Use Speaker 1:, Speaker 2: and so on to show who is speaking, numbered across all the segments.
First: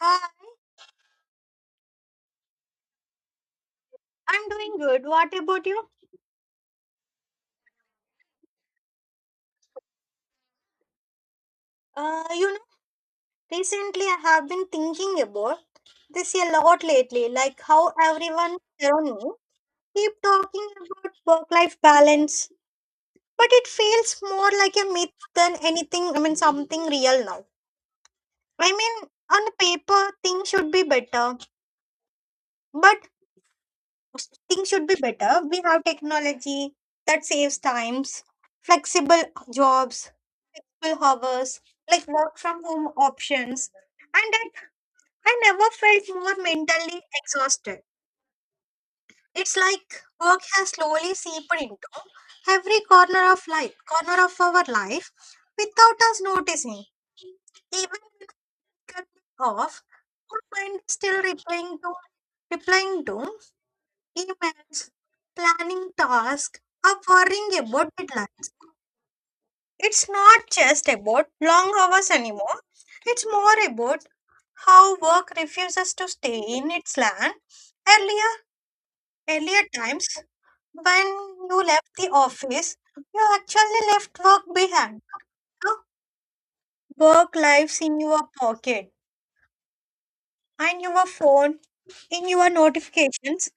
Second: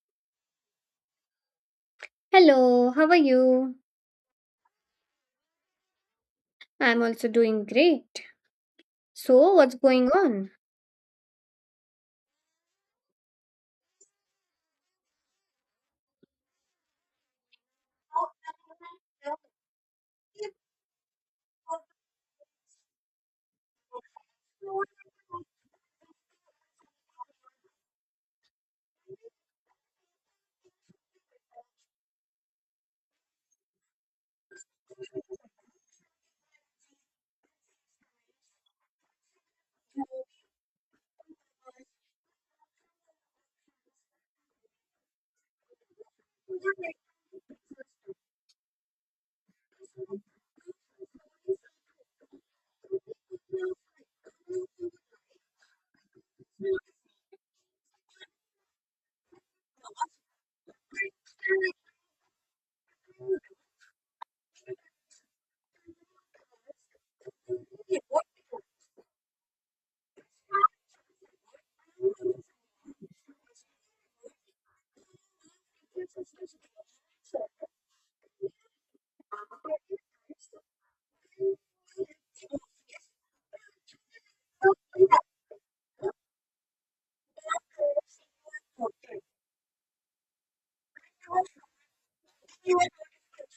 Speaker 1: Uh,
Speaker 2: Hello, how are you?
Speaker 1: I'm doing good. What about you?
Speaker 2: I'm also doing great. So, what's going on?
Speaker 1: Uh, you know, Recently I have been thinking about this a lot lately, like how everyone around me keep talking about work-life balance, but it feels more like a myth than anything, I mean, something real now. I mean, on paper, things should be better, but things should be better. We have technology that saves times, flexible jobs, flexible hours, like work from home options. And I never felt more mentally exhausted. It's like work has slowly seeped into every corner of our life, without us noticing. Even when we cut it off, our mind is still replying to emails, planning tasks, or worrying about deadlines. It's not just about long hours anymore. It's more about how work refuses to stay in its land. Earlier, earlier times, when you left the office, you actually left work behind. Now, work lives in your pocket, and your phone, in your notifications,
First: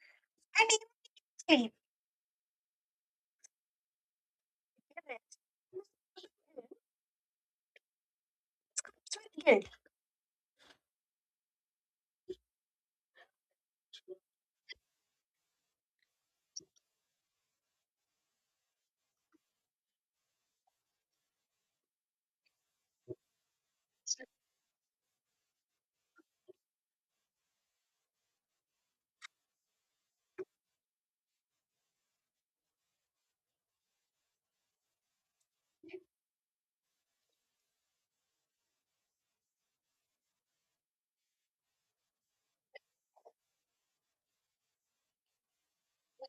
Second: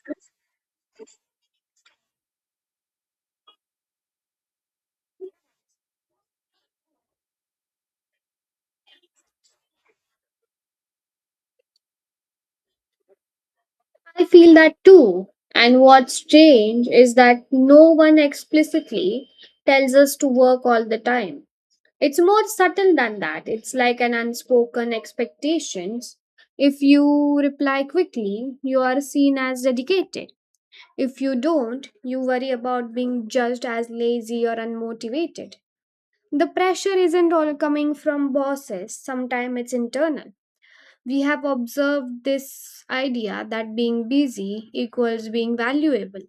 Speaker 1: and even sleep. Guilt.
Speaker 2: I feel that too. And what's strange is that no one explicitly tells us to work all the time. It's more subtle than that. It's like an unspoken expectations. If you reply quickly, you are seen as dedicated. If you don't, you worry about being judged as lazy or unmotivated. The pressure isn't all coming from bosses, sometimes it's internal. We have observed this idea that being busy equals being valuable.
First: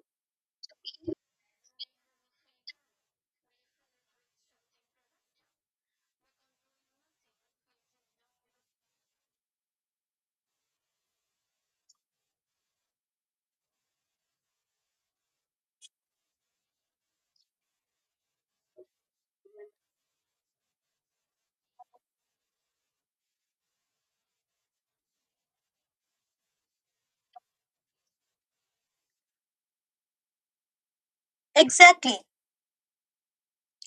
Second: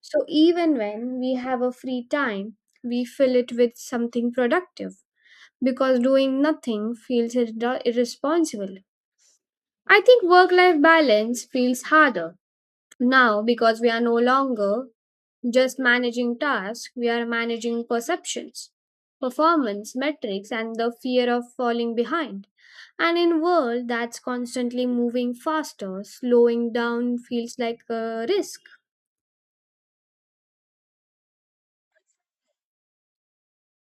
Speaker 2: So even when we have a free time, we fill it with something productive because doing nothing feels irresponsible. I think work life balance feels harder now because we are no longer just managing tasks, we are managing perceptions, performance metrics, and the fear of falling behind. And in world that's constantly moving faster, slowing down feels like a risk.
Speaker 1: Exactly.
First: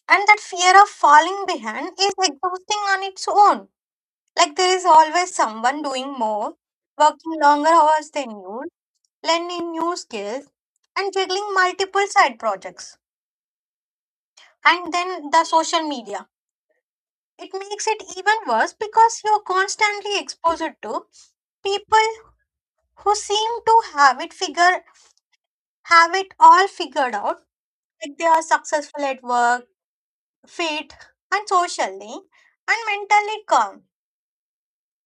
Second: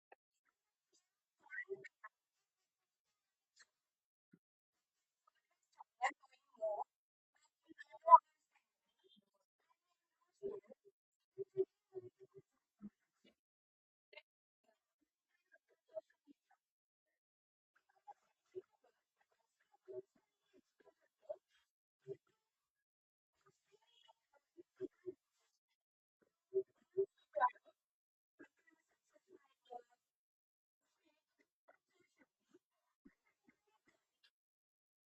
Speaker 1: And that fear of falling behind is exhausting on its own. Like there is always someone doing more, working longer hours than you, learning new skills, and juggling multiple side projects. And then the social media. It makes it even worse because you're constantly exposed to people who seem to have it all figured out, like they are successful at work, fit, and socially and mentally calm,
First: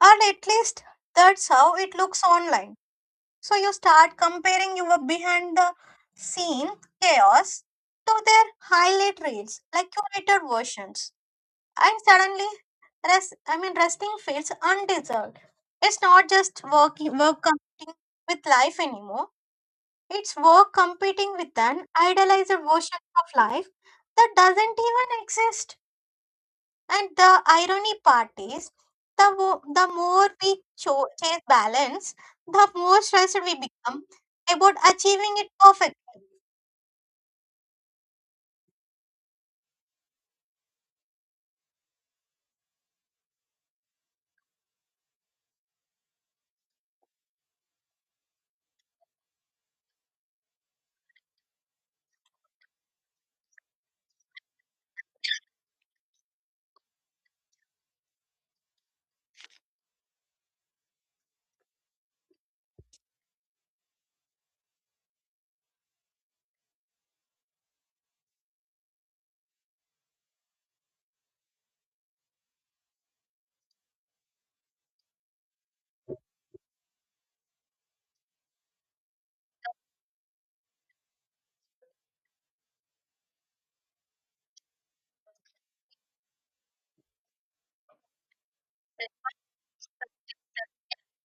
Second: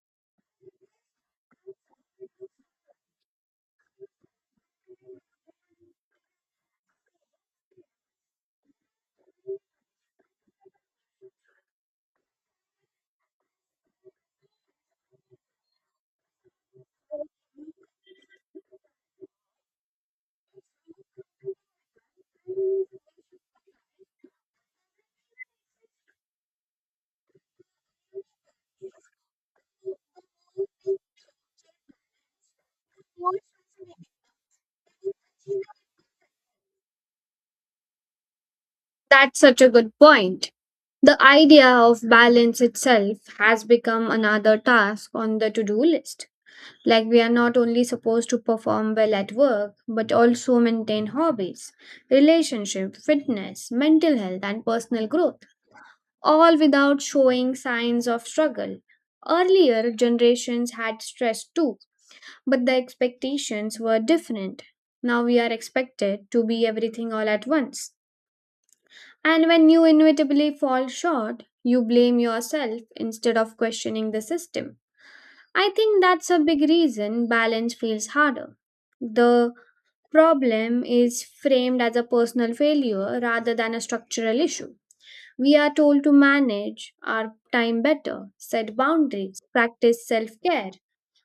Speaker 1: or at least that's how it looks online. So you start comparing your behind the scene chaos to their highlight reels, like curated versions, and suddenly, I mean, resting feels undeserved. It's not just work competing with life anymore. It's work competing with an idealized version of life that doesn't even exist. And the irony part is, the more we chase balance, the more stressed we become about achieving it perfect.
Speaker 2: That's such a good point. The idea of balance itself has become another task on the to-do list. Like we are not only supposed to perform well at work, but also maintain hobbies, relationship, fitness, mental health, and personal growth, all without showing signs of struggle. Earlier generations had stress too, but the expectations were different. Now we are expected to be everything all at once. And when you inevitably fall short, you blame yourself instead of questioning the system. I think that's a big reason balance feels harder. The problem is framed as a personal failure rather than a structural issue. We are told to manage our time better, set boundaries, practice self care,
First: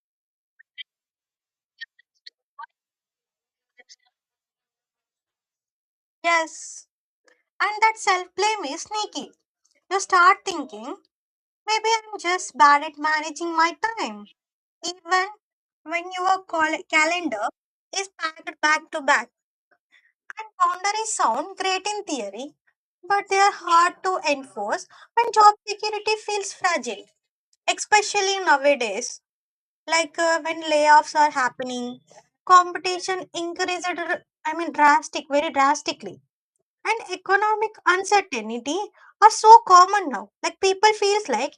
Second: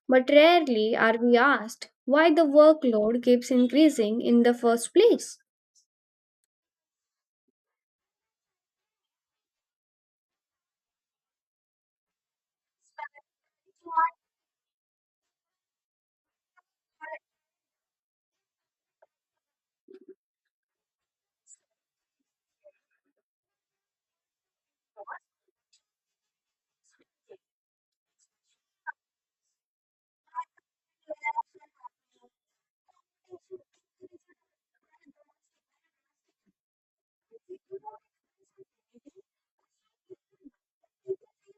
Speaker 2: but rarely are we asked why the workload keeps increasing in the first place.
Speaker 1: Yes, and that self blame is sneaky. You start thinking, maybe I'm just bad at managing my time, even when your calendar is packed back to back. And boundaries sound great in theory, but they are hard to enforce when job security feels fragile, especially nowadays. Like when layoffs are happening, competition increased, I mean, very drastically. And economic uncertainty are so common now. Like people feels like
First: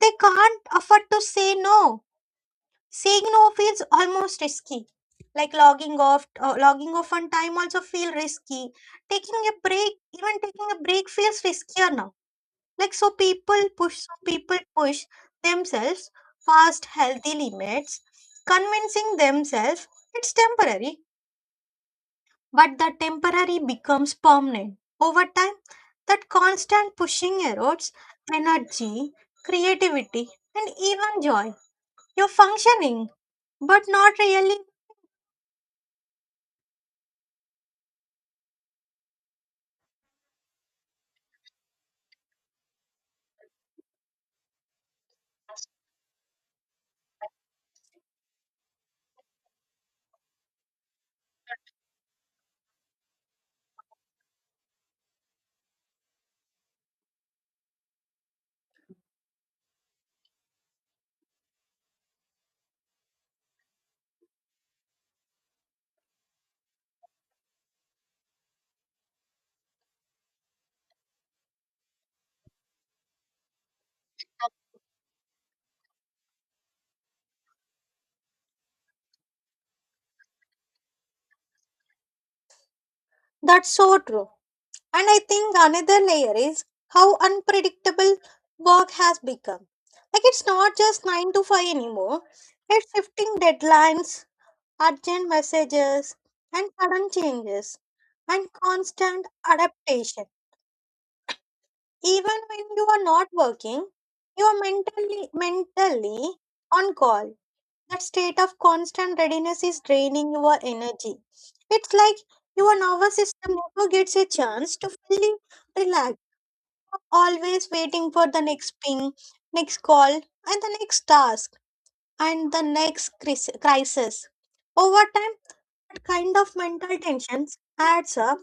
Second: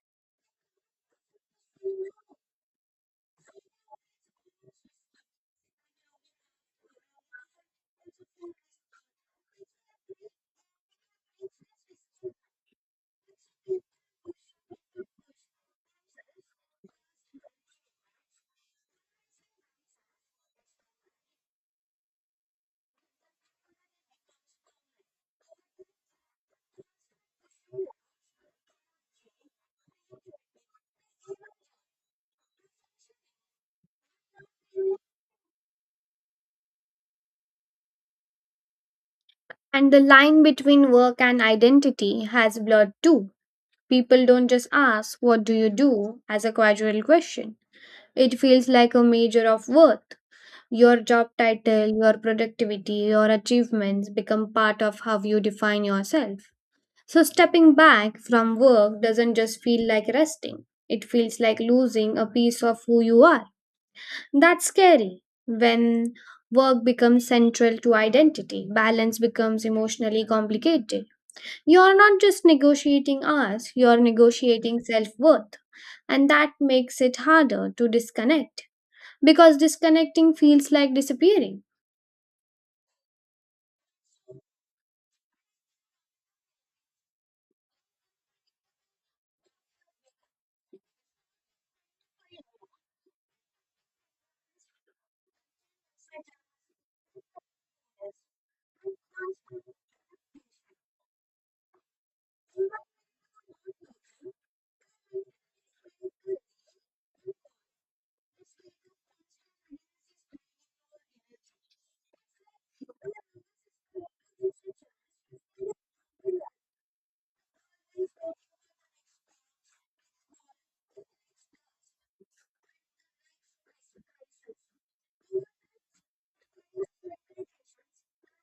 Speaker 1: they can't afford to say no. Saying no feels almost risky. Like logging off on time also feel risky. Taking a break, even taking a break feels riskier now, like so people push themselves past healthy limits, convincing themselves it's temporary, but the temporary becomes permanent. Over time, that constant pushing erodes energy, creativity, and even joy. You're functioning, but not really.
Speaker 2: And the line between work and identity has blurred too. People don't just ask, "What do you do?" as a casual question. It feels like a measure of worth. Your job title, your productivity, your achievements become part of how you define yourself. So, stepping back from work doesn't just feel like resting, it feels like losing a piece of who you are. That's scary. When work becomes central to identity, balance becomes emotionally complicated. You're not just negotiating hours, you're negotiating self worth. And that makes it harder to disconnect because disconnecting feels like disappearing.
Speaker 1: That's so true. And I think another layer is how unpredictable work has become. Like it's not just 9 to 5 anymore, it's shifting deadlines, urgent messages, and sudden changes, and constant adaptation. Even when you are not working, you are mentally on call. That state of constant readiness is draining your energy. It's like your nervous system never gets a chance to fully relax, always waiting for the next ping, next call, and the next task, and the next crisis. Over time, that kind of mental tension adds up,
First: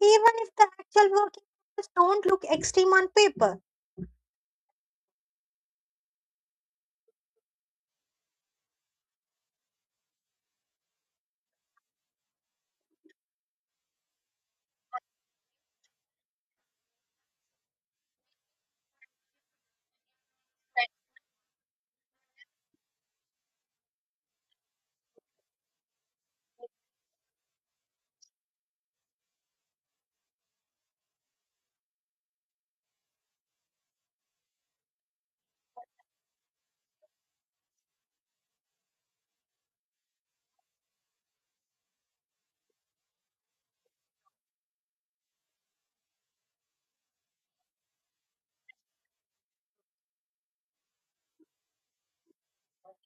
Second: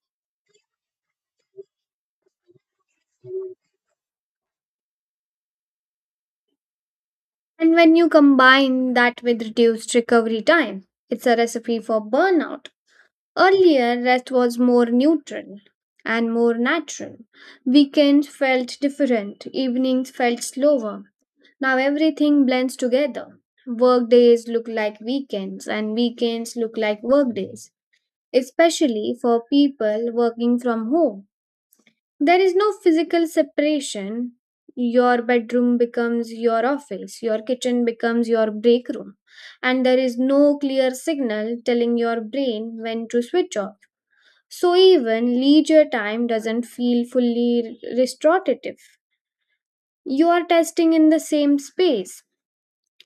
Speaker 1: even if the actual working hours don't look extreme on paper.
Speaker 2: And when you combine that with reduced recovery time, it's a recipe for burnout. Earlier, rest was more neutral and more natural. Weekends felt different, evenings felt slower. Now everything blends together. Work days look like weekends, and weekends look like work days, especially for people working from home. There is no physical separation. Your bedroom becomes your office, your kitchen becomes your break room, and there is no clear signal telling your brain when to switch off. So even leisure time doesn't feel fully restorative. You are testing in the same space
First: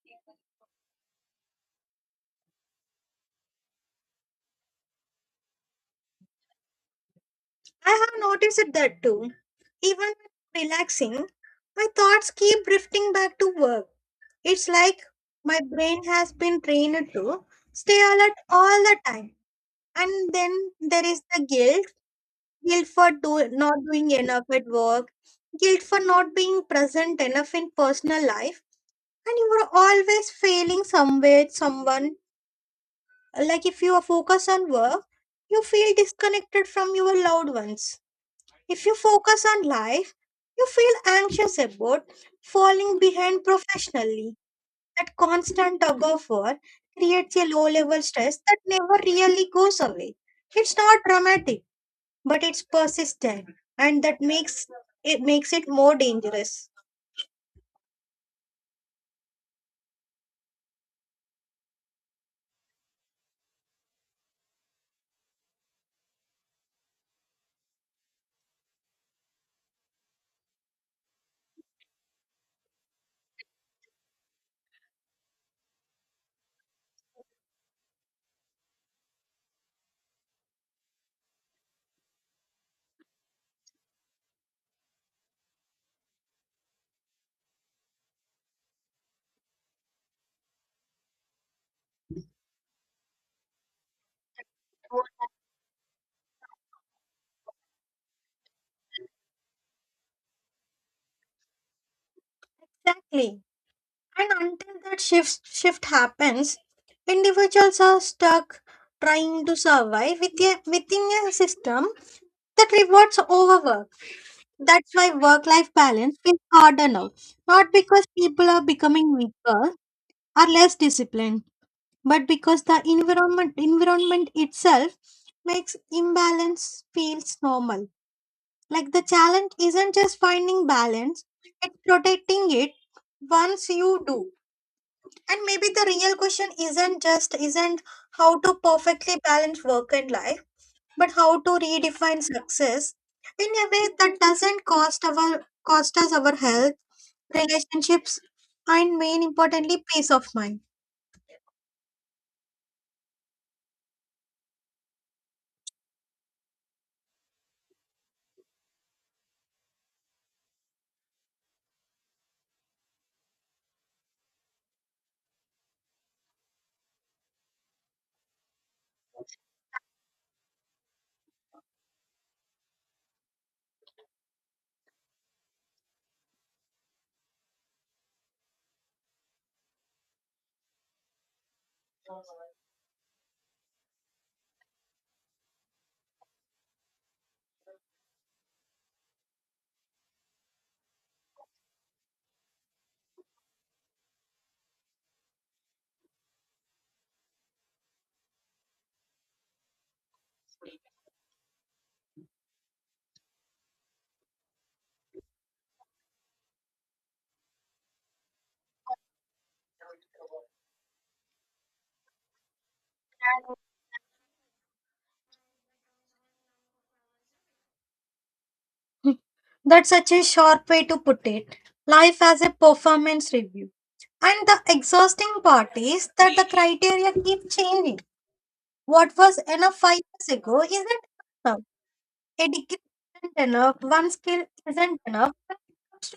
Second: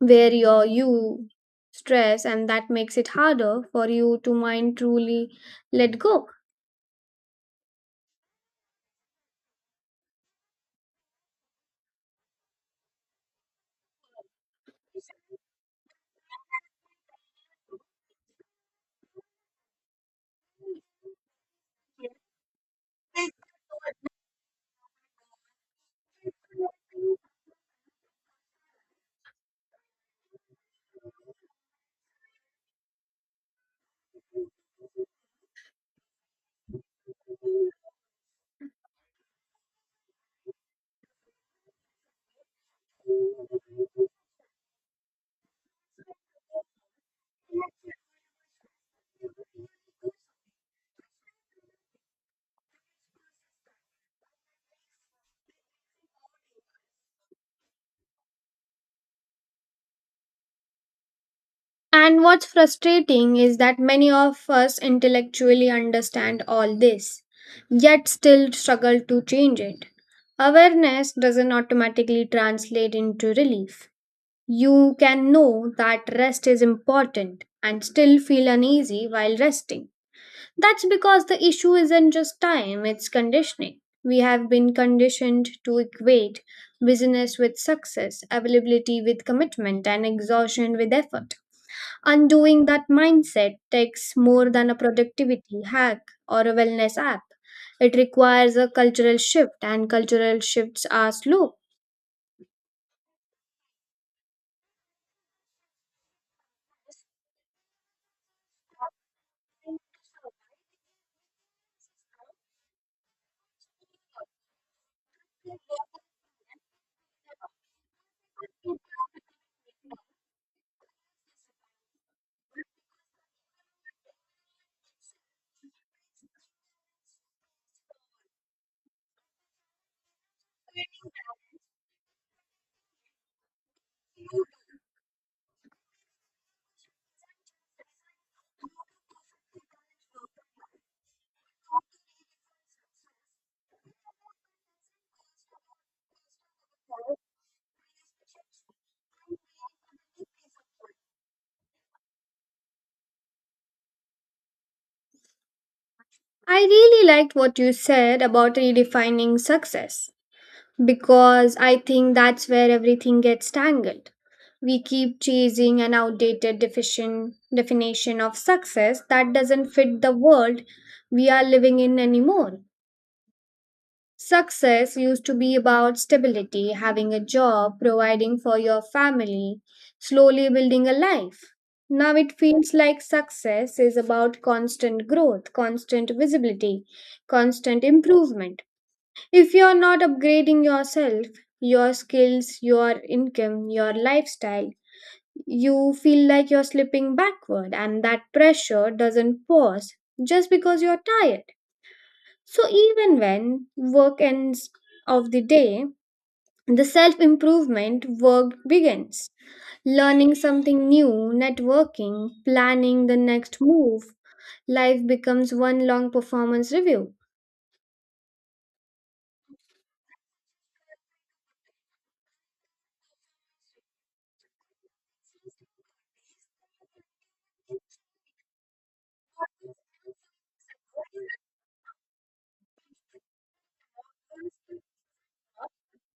Speaker 2: where your you stress, and that makes it harder for you to mind truly let go.
Speaker 1: I have noticed it that too. Even when relaxing, my thoughts keep drifting back to work. It's like my brain has been trained to stay alert all the time. And then there is the guilt for not doing enough at work, guilt for not being present enough in personal life, and you are always failing somewhere, someone. Like if you are focused on work, you feel disconnected from your loved ones. If you focus on life, you feel anxious about falling behind professionally. That constant tug of war creates a low level stress that never really goes away. It's not dramatic, but it's persistent, and that makes it more dangerous.
Speaker 2: And what's frustrating is that many of us intellectually understand all this, yet still struggle to change it. Awareness doesn't automatically translate into relief. You can know that rest is important and still feel uneasy while resting. That's because the issue isn't just time, it's conditioning. We have been conditioned to equate busyness with success, availability with commitment, and exhaustion with effort. Undoing that mindset takes more than a productivity hack or a wellness app. It requires a cultural shift, and cultural shifts are slow.
Speaker 1: Exactly. And until that shift happens, individuals are stuck trying to survive within a system that rewards overwork. That's why work life balance is harder now, not because people are becoming weaker or less disciplined, but because the environment itself makes imbalance feels normal. Like the challenge isn't just finding balance, it's protecting it once you do. And maybe the real question isn't how to perfectly balance work and life, but how to redefine success in a way that doesn't cost us our health, relationships, and main importantly, peace of mind.
Speaker 2: I really liked what you said about redefining success because I think that's where everything gets tangled. We keep chasing an outdated definition of success that doesn't fit the world we are living in anymore. Success used to be about stability, having a job, providing for your family, slowly building a life. Now it feels like success is about constant growth, constant visibility, constant improvement. If you're not upgrading yourself, your skills, your income, your lifestyle, you feel like you're slipping backward, and that pressure doesn't pause just because you're tired. So even when work ends of the day, the self improvement work begins. Learning something new, networking, planning the next move, life becomes one long performance review.
Speaker 1: That's such a sharp way to put it. Life as a performance review. And the exhausting part is that the criteria keep changing. What was enough 5 years ago isn't enough now. A degree isn't enough, one skill isn't enough, and jobs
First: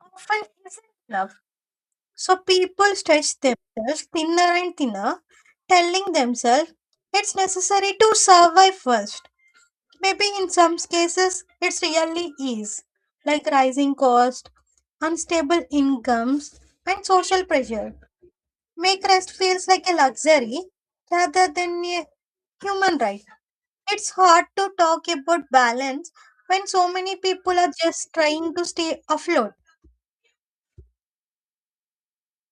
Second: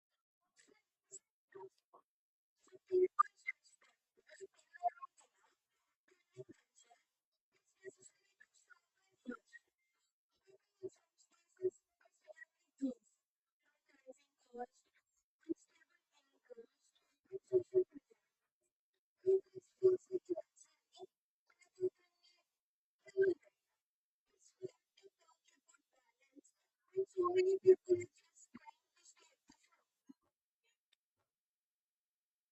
Speaker 1: often isn't enough. So people stretch themselves thinner and thinner, telling themselves it's necessary to survive first. Maybe in some cases it's really is, like rising cost, unstable incomes, and social pressure. Make rest feels like a luxury rather than a human right. It's hard to talk about balance when so many people are just trying to stay afloat.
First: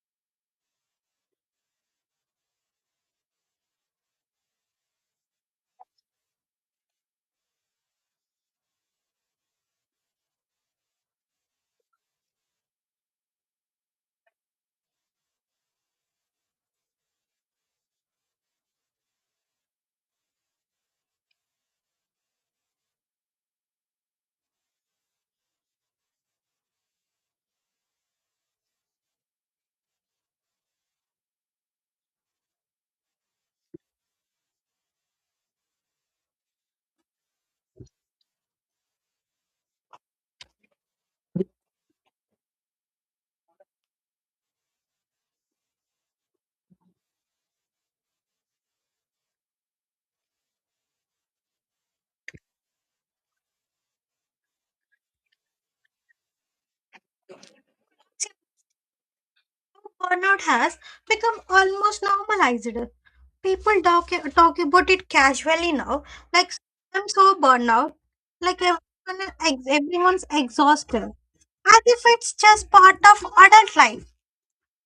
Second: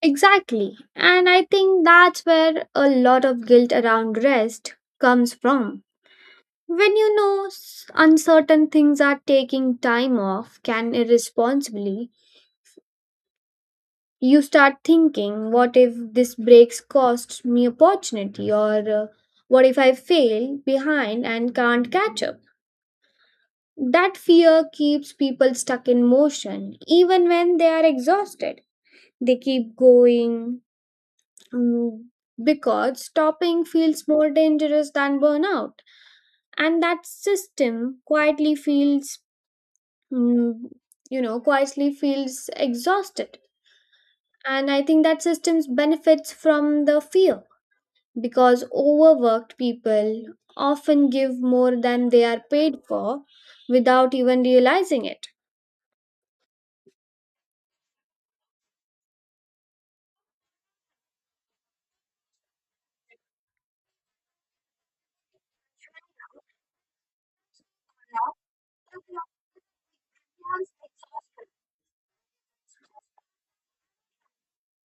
Speaker 2: Exactly. And I think that's where a lot of guilt around rest comes from. When you know uncertain things are taking time off, can irresponsibly, you start thinking what if this breaks costs me opportunity or what if I fail behind and can't catch up. That fear keeps people stuck in motion. Even when they are exhausted they keep going, mm, because stopping feels more dangerous than burnout. And that system quietly feels mm, you know quietly feels exhausted. And I think that systems benefits from the fear because overworked people often give more than they are paid for without even realizing it.
Speaker 1: See, burnout has become almost normalized. People talk about it casually now, like I'm so burned out, like everyone, everyone's exhausted, as if it's just part of adult life.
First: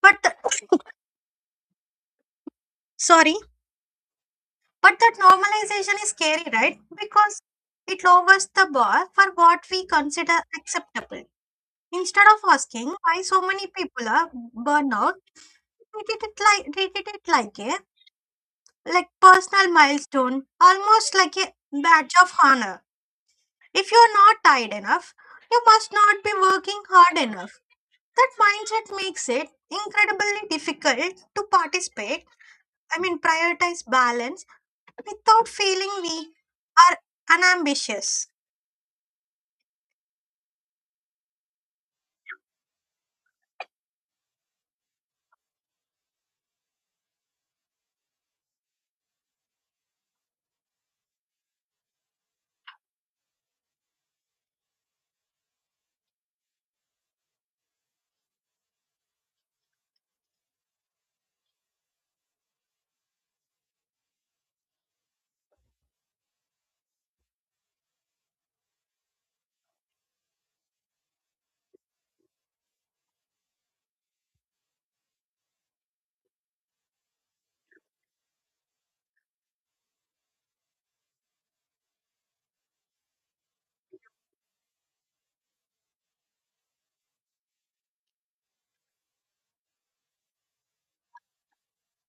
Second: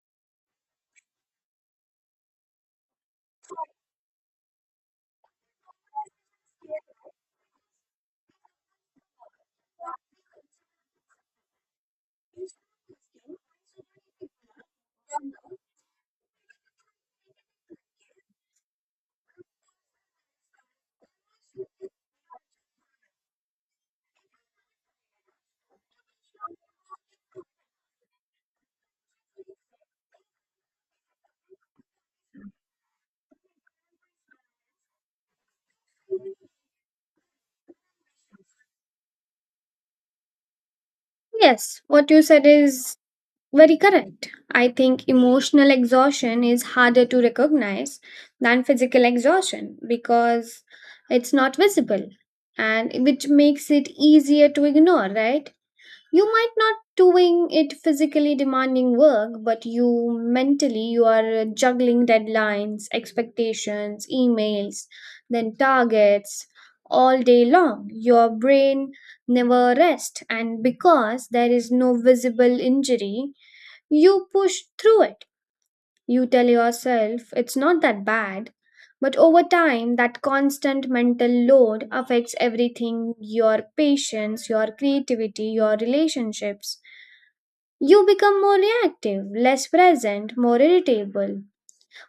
Speaker 1: But the- sorry, but that normalization is scary, right? Because it lowers the bar for what we consider acceptable. Instead of asking why so many people are burnout, they treated it like a personal milestone, almost like a badge of honor. If you're not tired enough, you must not be working hard enough. That mindset makes it incredibly difficult to I mean, prioritize balance without feeling we are unambitious.
Speaker 2: Yes, what you said is very correct. I think emotional exhaustion is harder to recognize than physical exhaustion because it's not visible, and which makes it easier to ignore, right? You might not doing it physically demanding work, but you mentally you are juggling deadlines, expectations, emails, then targets all day long. Your brain never rests, and because there is no visible injury you push through it. You tell yourself it's not that bad, but over time that constant mental load affects everything: your patience, your creativity, your relationships. You become more reactive, less present, more irritable.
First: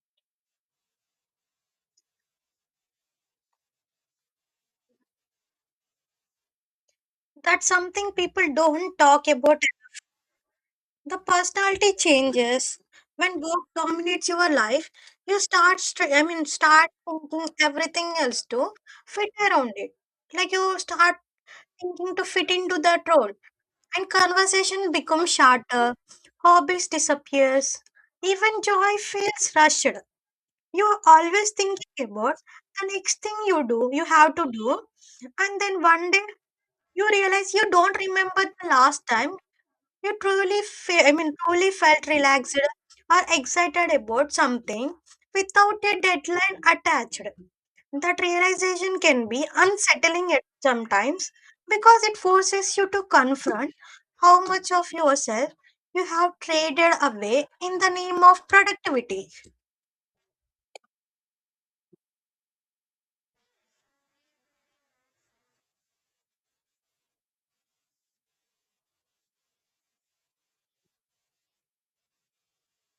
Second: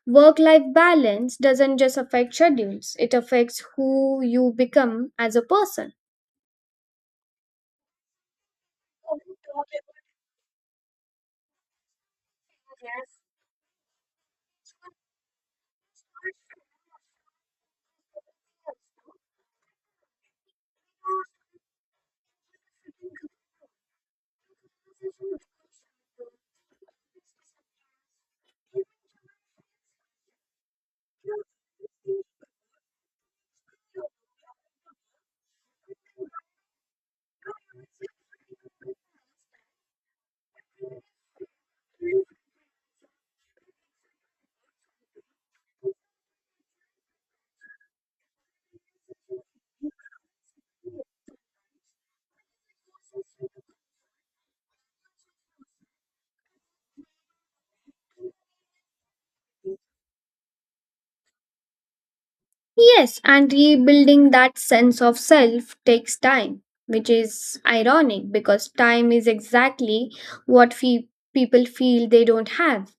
Speaker 2: Work life balance doesn't just affect schedules, it affects who you become as a person.
Speaker 1: That's something people don't talk about. The personality changes when work dominates your life. You start, I mean, start thinking everything else to fit around it. Like you start thinking to fit into that role, and conversation becomes shorter. Hobbies disappears. Even joy feels rushed. You are always thinking about the next thing you have to do, and then one day you realize you don't remember the last time you I mean, truly felt relaxed or excited about something without a deadline attached. That realization can be unsettling at sometimes because it forces you to confront how much of yourself you have traded away in the name of productivity.
Speaker 2: Yes, and rebuilding that sense of self takes time, which is ironic because time is exactly what people feel they don't have.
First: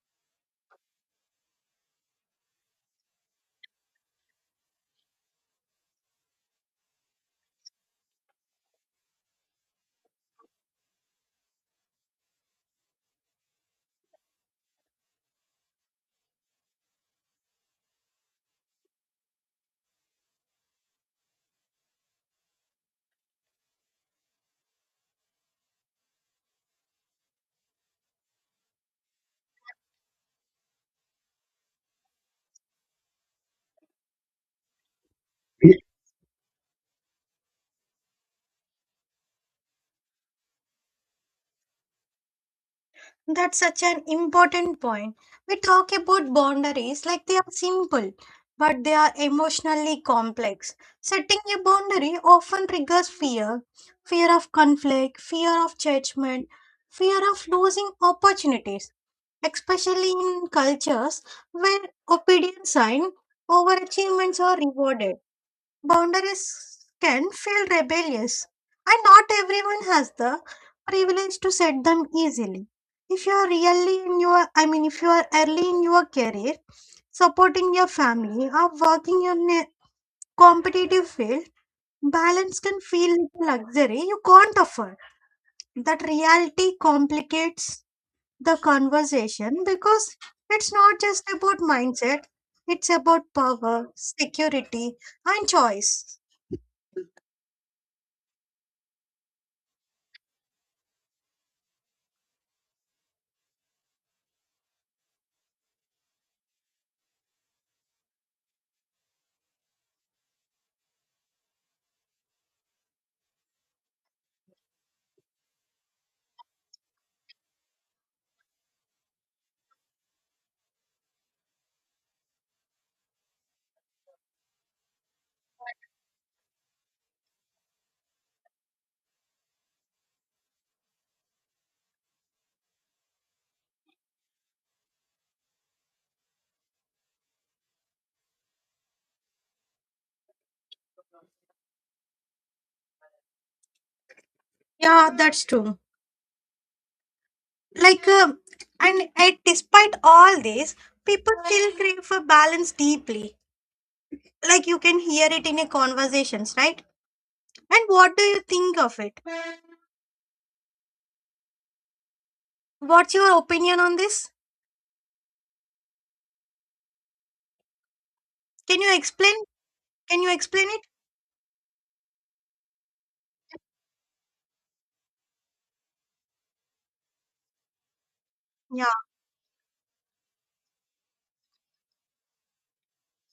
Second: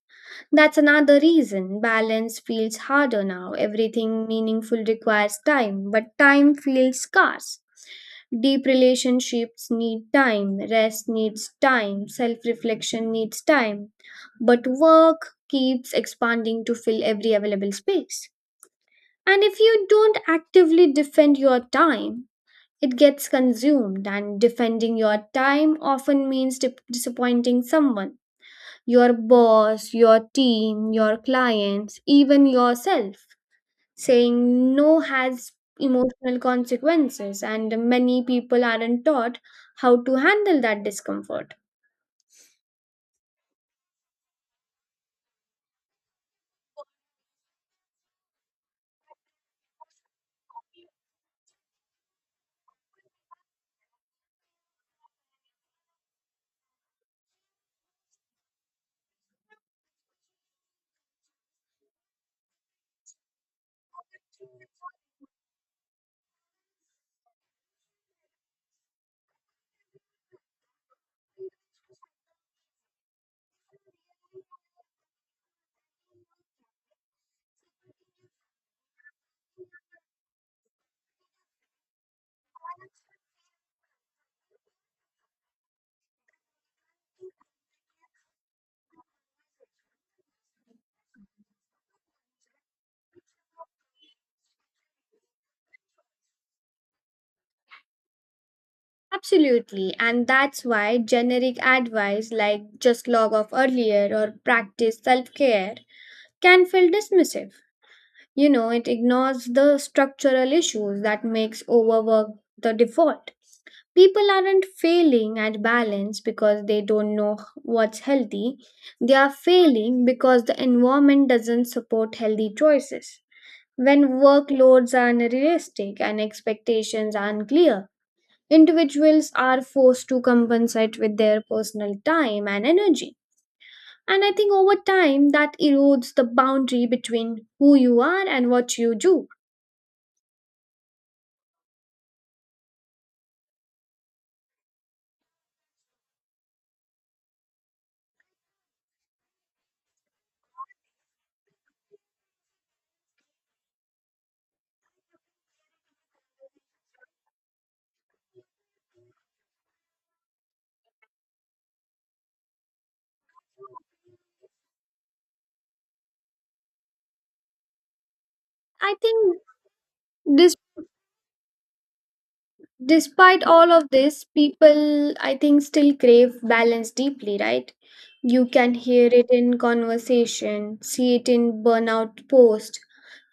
Speaker 2: That's another reason balance feels harder now. Everything meaningful requires time, but time feels scarce. Deep relationships need time, rest needs time, self reflection needs time. But work keeps expanding to fill every available space. And if you don't actively defend your time, it gets consumed, and defending your time often means disappointing someone: your boss, your team, your clients, even yourself. Saying no has emotional consequences, and many people aren't taught how to handle that discomfort.
Speaker 1: That's such an important point. We talk about boundaries like they are simple, but they are emotionally complex. Setting a boundary often triggers fear of conflict, fear of judgment, fear of losing opportunities, especially in cultures where obedience and overachievements are rewarded. Boundaries can feel rebellious, and not everyone has the privilege to set them easily. If you are I mean, if you are early in your career, supporting your family or working in a competitive field, balance can feel like a luxury you can't afford. That reality complicates the conversation because it's not just about mindset, it's about power, security, and choice.
Speaker 2: Absolutely, and that's why generic advice like just log off earlier or practice self care can feel dismissive. You know, it ignores the structural issues that makes overwork the default. People aren't failing at balance because they don't know what's healthy. They are failing because the environment doesn't support healthy choices. When workloads are unrealistic and expectations are unclear, individuals are forced to compensate with their personal time and energy. And I think over time, that erodes the boundary between who you are and what you do.
Speaker 1: Yeah, that's true. Like, and despite all this, people still crave for balance deeply. Like, you can hear it in your conversations, right? And what do you think of it? What's your opinion on this? Can you
Speaker 2: I think
Speaker 1: explain? Can you
Speaker 2: this,
Speaker 1: explain it?
Speaker 2: despite all of this people I think still crave balance deeply, right? You can
Speaker 1: Yeah,
Speaker 2: hear it in conversation, see it in burnout post,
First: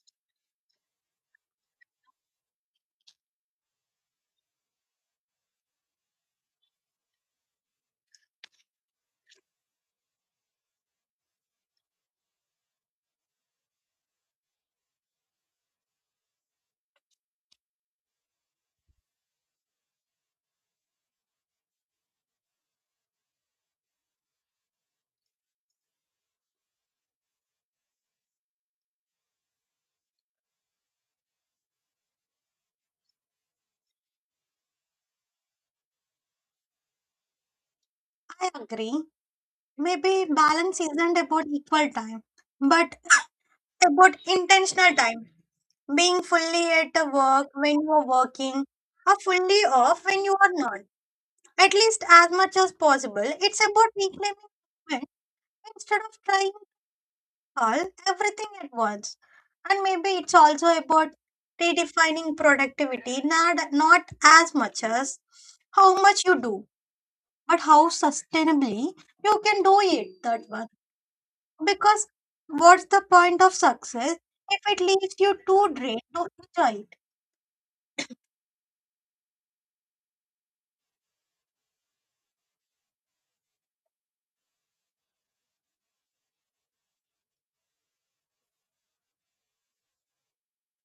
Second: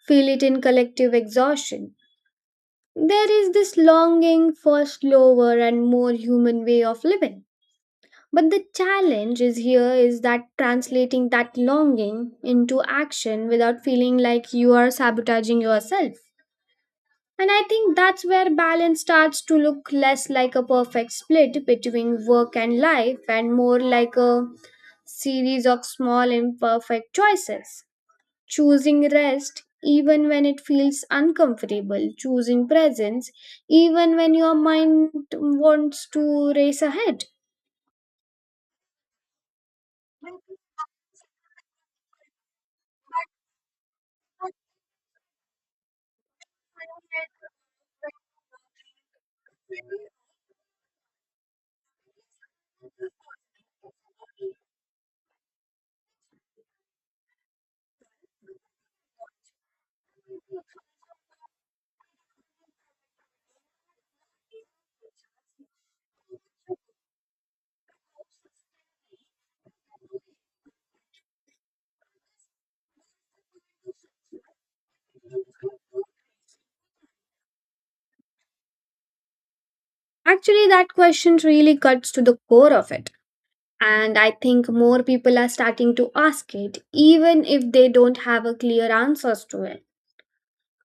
Speaker 2: feel it in collective exhaustion. There is this longing for slower and more human way of living, but the challenge is here is that translating that longing into action without feeling like you are sabotaging yourself. And I think that's where balance starts to look less like a perfect split between work and life and more like a series of small imperfect choices. Choosing rest even when it feels uncomfortable, choosing presence even when your mind wants to race ahead.
Speaker 1: I agree. Maybe balance isn't about equal time, but about intentional time. Being fully at the work when you are working, or fully off when you are not, at least as much as possible. It's about reclaiming movement instead of trying all everything at once. And maybe it's also about redefining productivity, not as much as how much you do, but how sustainably you can do it. That one. Because what's the point of success if it leaves you too drained to enjoy?
Speaker 2: Actually, that question really cuts to the core of it. And I think more people are starting to ask it, even if they don't have a clear answers to it.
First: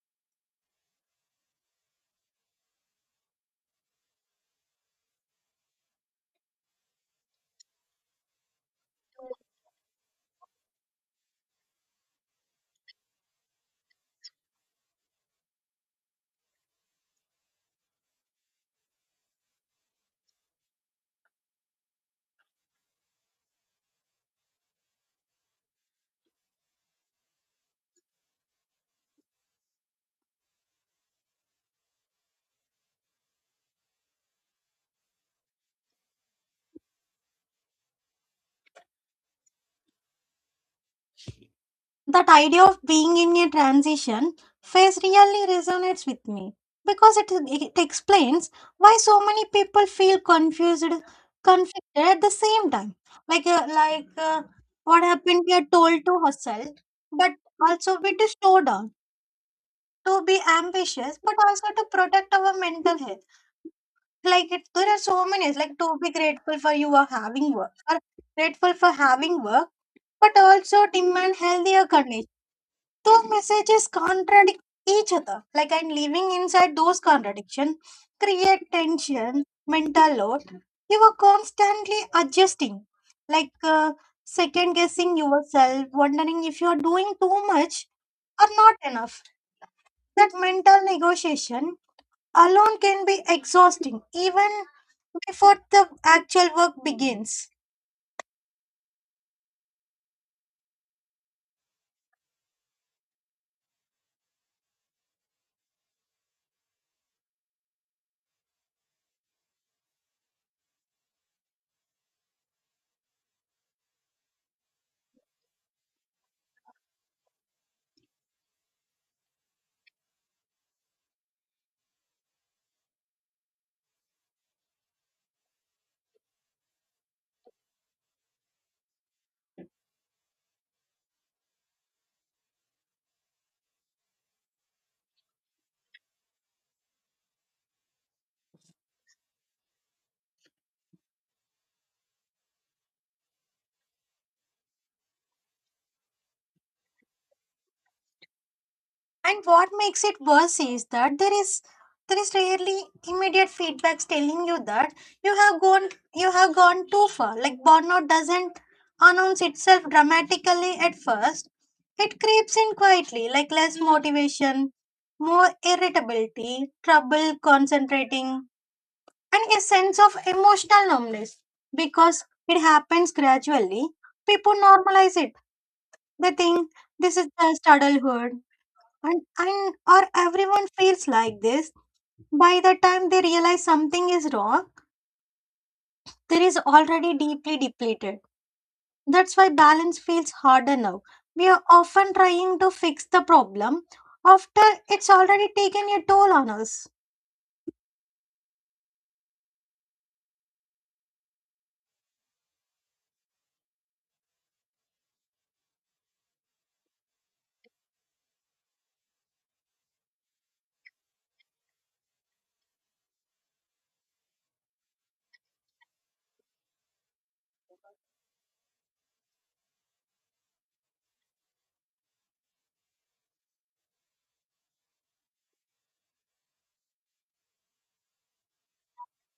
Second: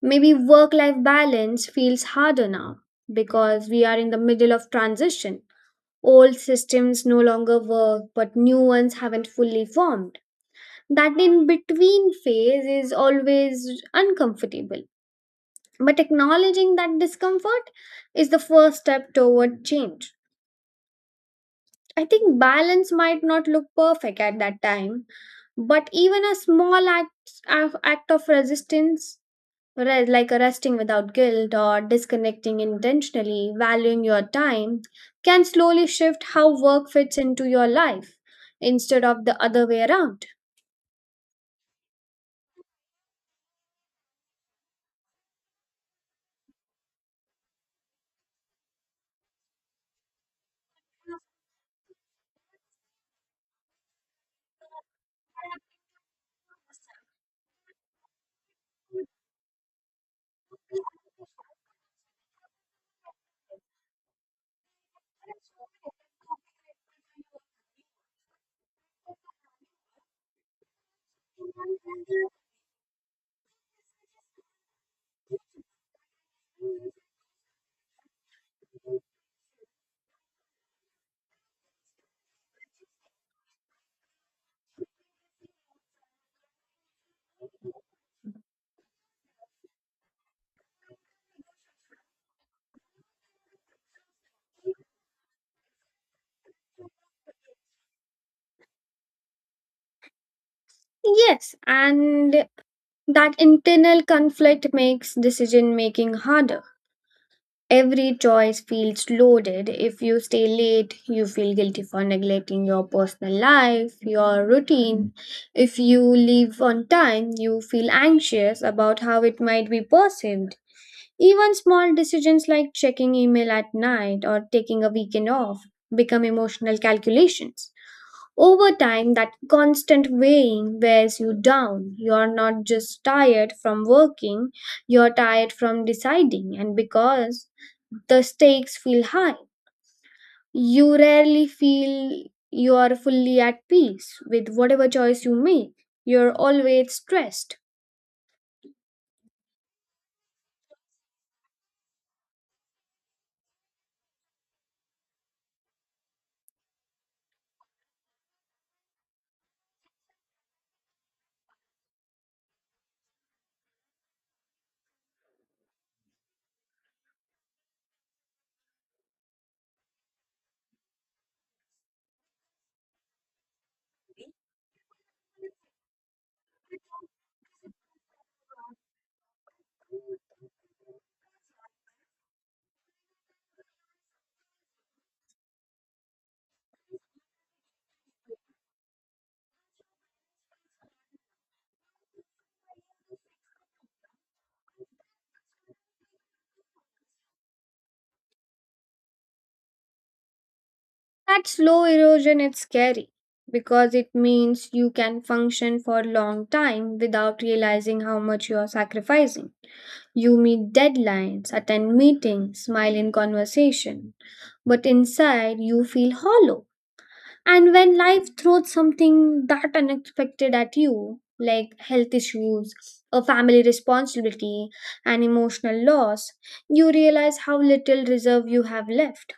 Speaker 2: Maybe work life balance feels harder now because we are in the middle of transition. Old systems no longer work, but new ones haven't fully formed. That in between phase is always uncomfortable. But acknowledging that discomfort is the first step toward change. I think balance might not look perfect at that time, but even a small act of resistance, like resting without guilt or disconnecting intentionally, valuing your time, can slowly shift how work fits into your life instead of the other way around.
Speaker 1: That idea of being in a transition phase really resonates with me because it explains why so many people feel confused, conflicted at the same time. Like, what happened, we are told to hustle, but also be to slow down, to be ambitious, but also to protect our mental health. Like, there are so many, like, to be grateful for you are having work, or grateful for having work, but also demand healthier conditions. Those messages contradict each other. Like I'm living inside those contradictions, create tension, mental load. You are constantly adjusting, like second guessing yourself, wondering if you are doing too much or not enough. That mental negotiation alone can be exhausting, even before the actual work begins.
Speaker 2: Yes, and that internal conflict makes decision making harder. Every choice feels loaded. If you stay late, you feel guilty for neglecting your personal life, your routine. If you leave on time, you feel anxious about how it might be perceived. Even small decisions like checking email at night or taking a weekend off become emotional calculations. Over time, that constant weighing wears you down. You're not just tired from working, you're tired from deciding, and because the stakes feel high, you rarely feel you are fully at peace with whatever choice you make. You're always stressed.
Speaker 1: And what makes it worse is that there is rarely immediate feedbacks telling you that you have gone you have gone too far. Like burnout doesn't announce itself dramatically at first. It creeps in quietly, like less motivation, more irritability, trouble concentrating, and a sense of emotional numbness. Because it happens gradually, people normalize it. They think this is just adulthood, and or everyone feels like this. By the time they realize something is wrong, there is already deeply depleted. That's why balance feels harder now. We are often trying to fix the problem after it's already taken a toll on us.
Speaker 2: That slow erosion is scary because it means you can function for a long time without realizing how much you are sacrificing. You meet deadlines, attend meetings, smile in conversation, but inside you feel hollow. And when life throws something that unexpected at you, like health issues, a family responsibility, and emotional loss, you realize how little reserve you have left.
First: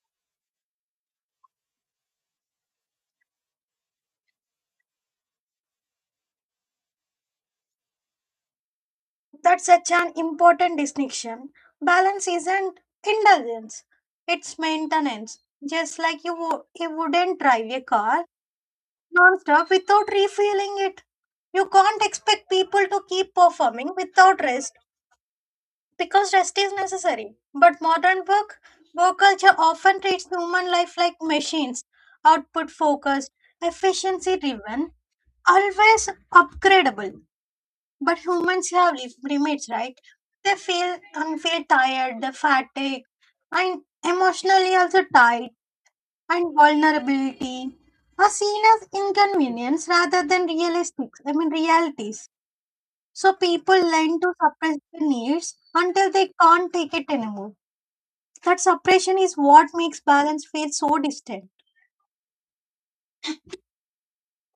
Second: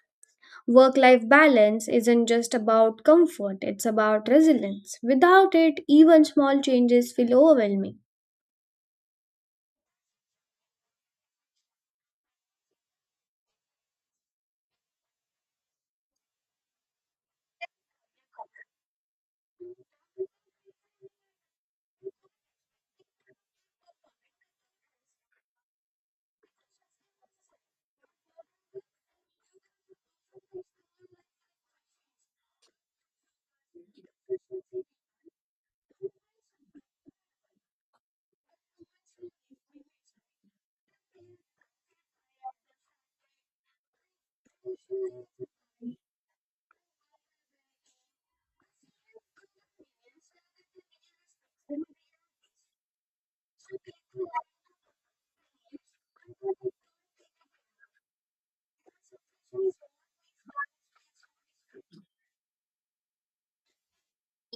Speaker 2: Work life balance isn't just about comfort, it's about resilience. Without it, even small changes feel overwhelming.
Speaker 1: That's such an important distinction. Balance isn't indulgence, it's maintenance. Just like you, you wouldn't drive a car non-stop without refeeling it. You can't expect people to keep performing without rest because rest is necessary. But modern work culture often treats human life like machines, output focused, efficiency driven, always upgradable. But humans have limits, right? They feel and feel tired, they fatigue, and emotionally also tired, and vulnerability are seen as inconvenience rather than realistic I mean realities. So people learn to suppress their needs until they can't take it anymore. That suppression is what makes balance feel so distant.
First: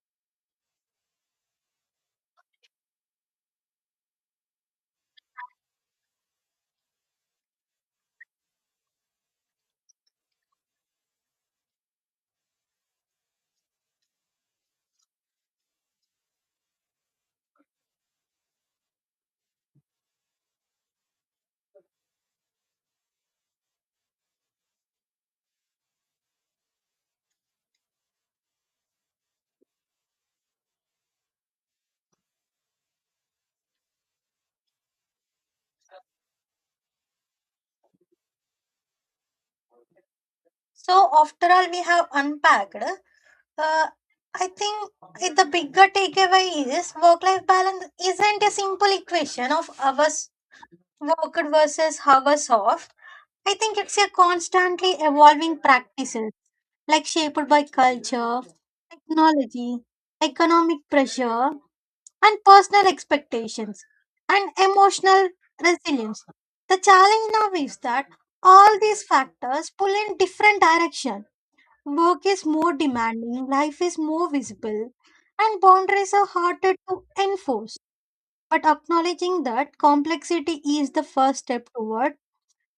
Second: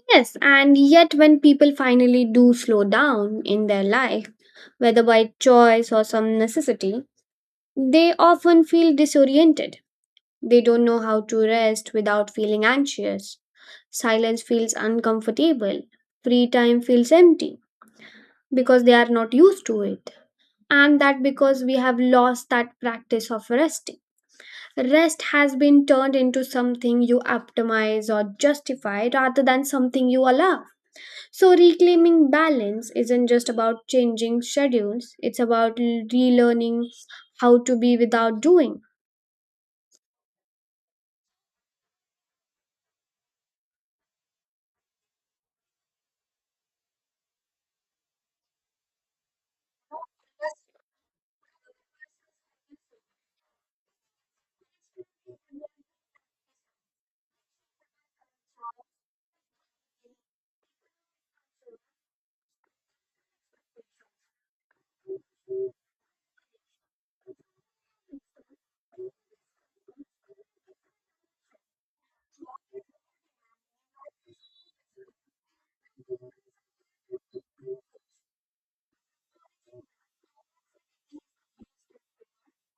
Speaker 2: Yes, and yet when people finally do slow down in their life, whether by choice or some necessity, they often feel disoriented. They don't know how to rest without feeling anxious. Silence feels uncomfortable. Free time feels empty because they are not used to it. And that because we have lost that practice of resting. Rest has been turned into something you optimize or justify rather than something you allow. So, reclaiming balance isn't just about changing schedules, it's about relearning how to be without doing.
Speaker 1: So after all we have unpacked, uh, I think the bigger takeaway is work life balance isn't a simple equation of hours worked versus hours off. I think it's a constantly evolving practice, like shaped by culture, technology, economic pressure, and personal expectations, and emotional resilience. The challenge now is that all these factors pull in different direction. Work is more demanding, life is more visible, and boundaries are harder to enforce. But acknowledging that complexity is the first step toward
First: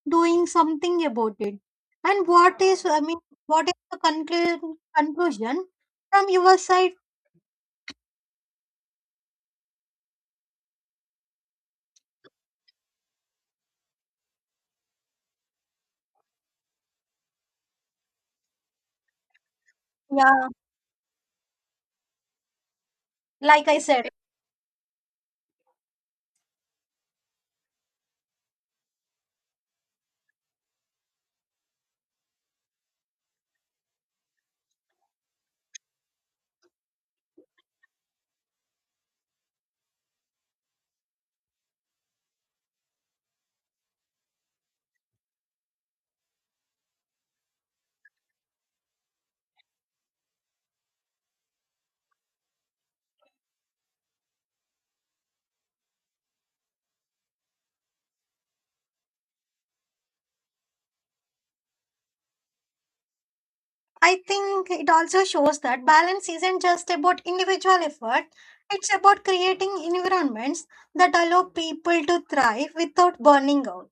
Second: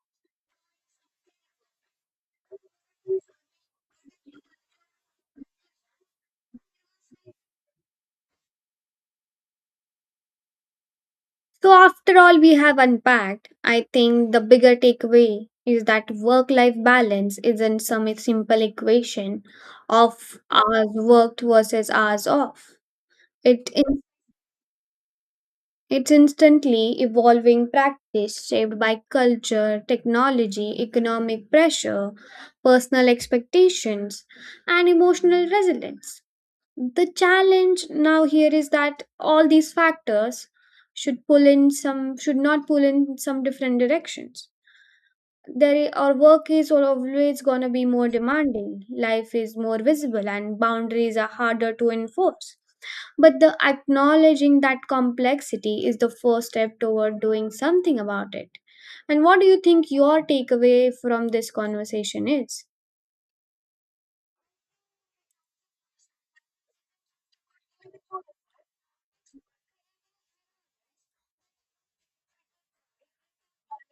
Speaker 1: doing something about it. And I mean, what is the conclusion from your side?
Speaker 2: So, after all we have unpacked, I think the bigger takeaway is that work life balance isn't some simple equation of
Speaker 1: Yeah,
Speaker 2: hours worked versus hours off.
Speaker 1: like
Speaker 2: It
Speaker 1: I said,
Speaker 2: It's instantly evolving practice shaped by culture, technology, economic pressure, personal expectations, and emotional resilience. The challenge now here is that all these factors should not pull in some different directions. There our work is always gonna be more demanding, life is more visible, and boundaries are harder to enforce. But the acknowledging that complexity is the first step toward doing something about it. And what do you think your takeaway from this conversation is?
Speaker 1: I think it also shows that balance isn't just about individual effort, it's about creating environments that allow people to thrive without burning out.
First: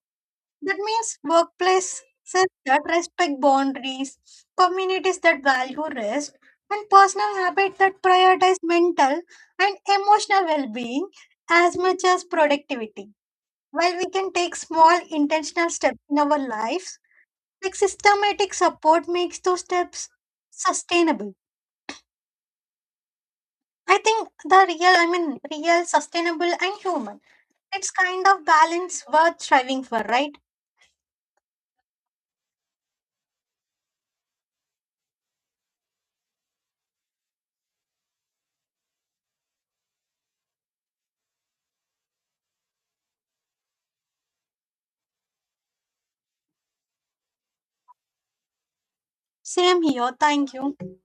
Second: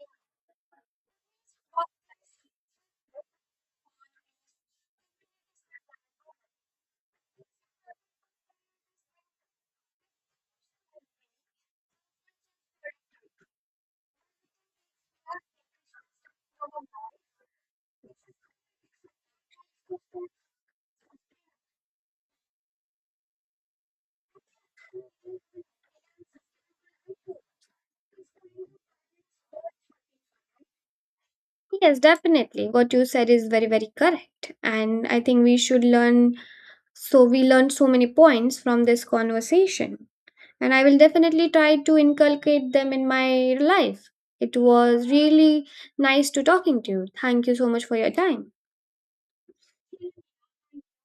Speaker 1: That means workplaces that respect boundaries, communities that value rest, and personal habits that prioritize mental and emotional well being as much as productivity. While we can take small intentional steps in our lives, like systematic support makes those steps sustainable. I think the real, I mean, sustainable, and human. It's kind of balance worth striving for, right?
Speaker 2: Yes, definitely. What you said is very, very correct. And I think we should learn. So, we learned so many points from this conversation. And I will definitely try to inculcate them in my life. It was really nice to talking to you. Thank you so much for your time.
Speaker 1: Same here. Thank you.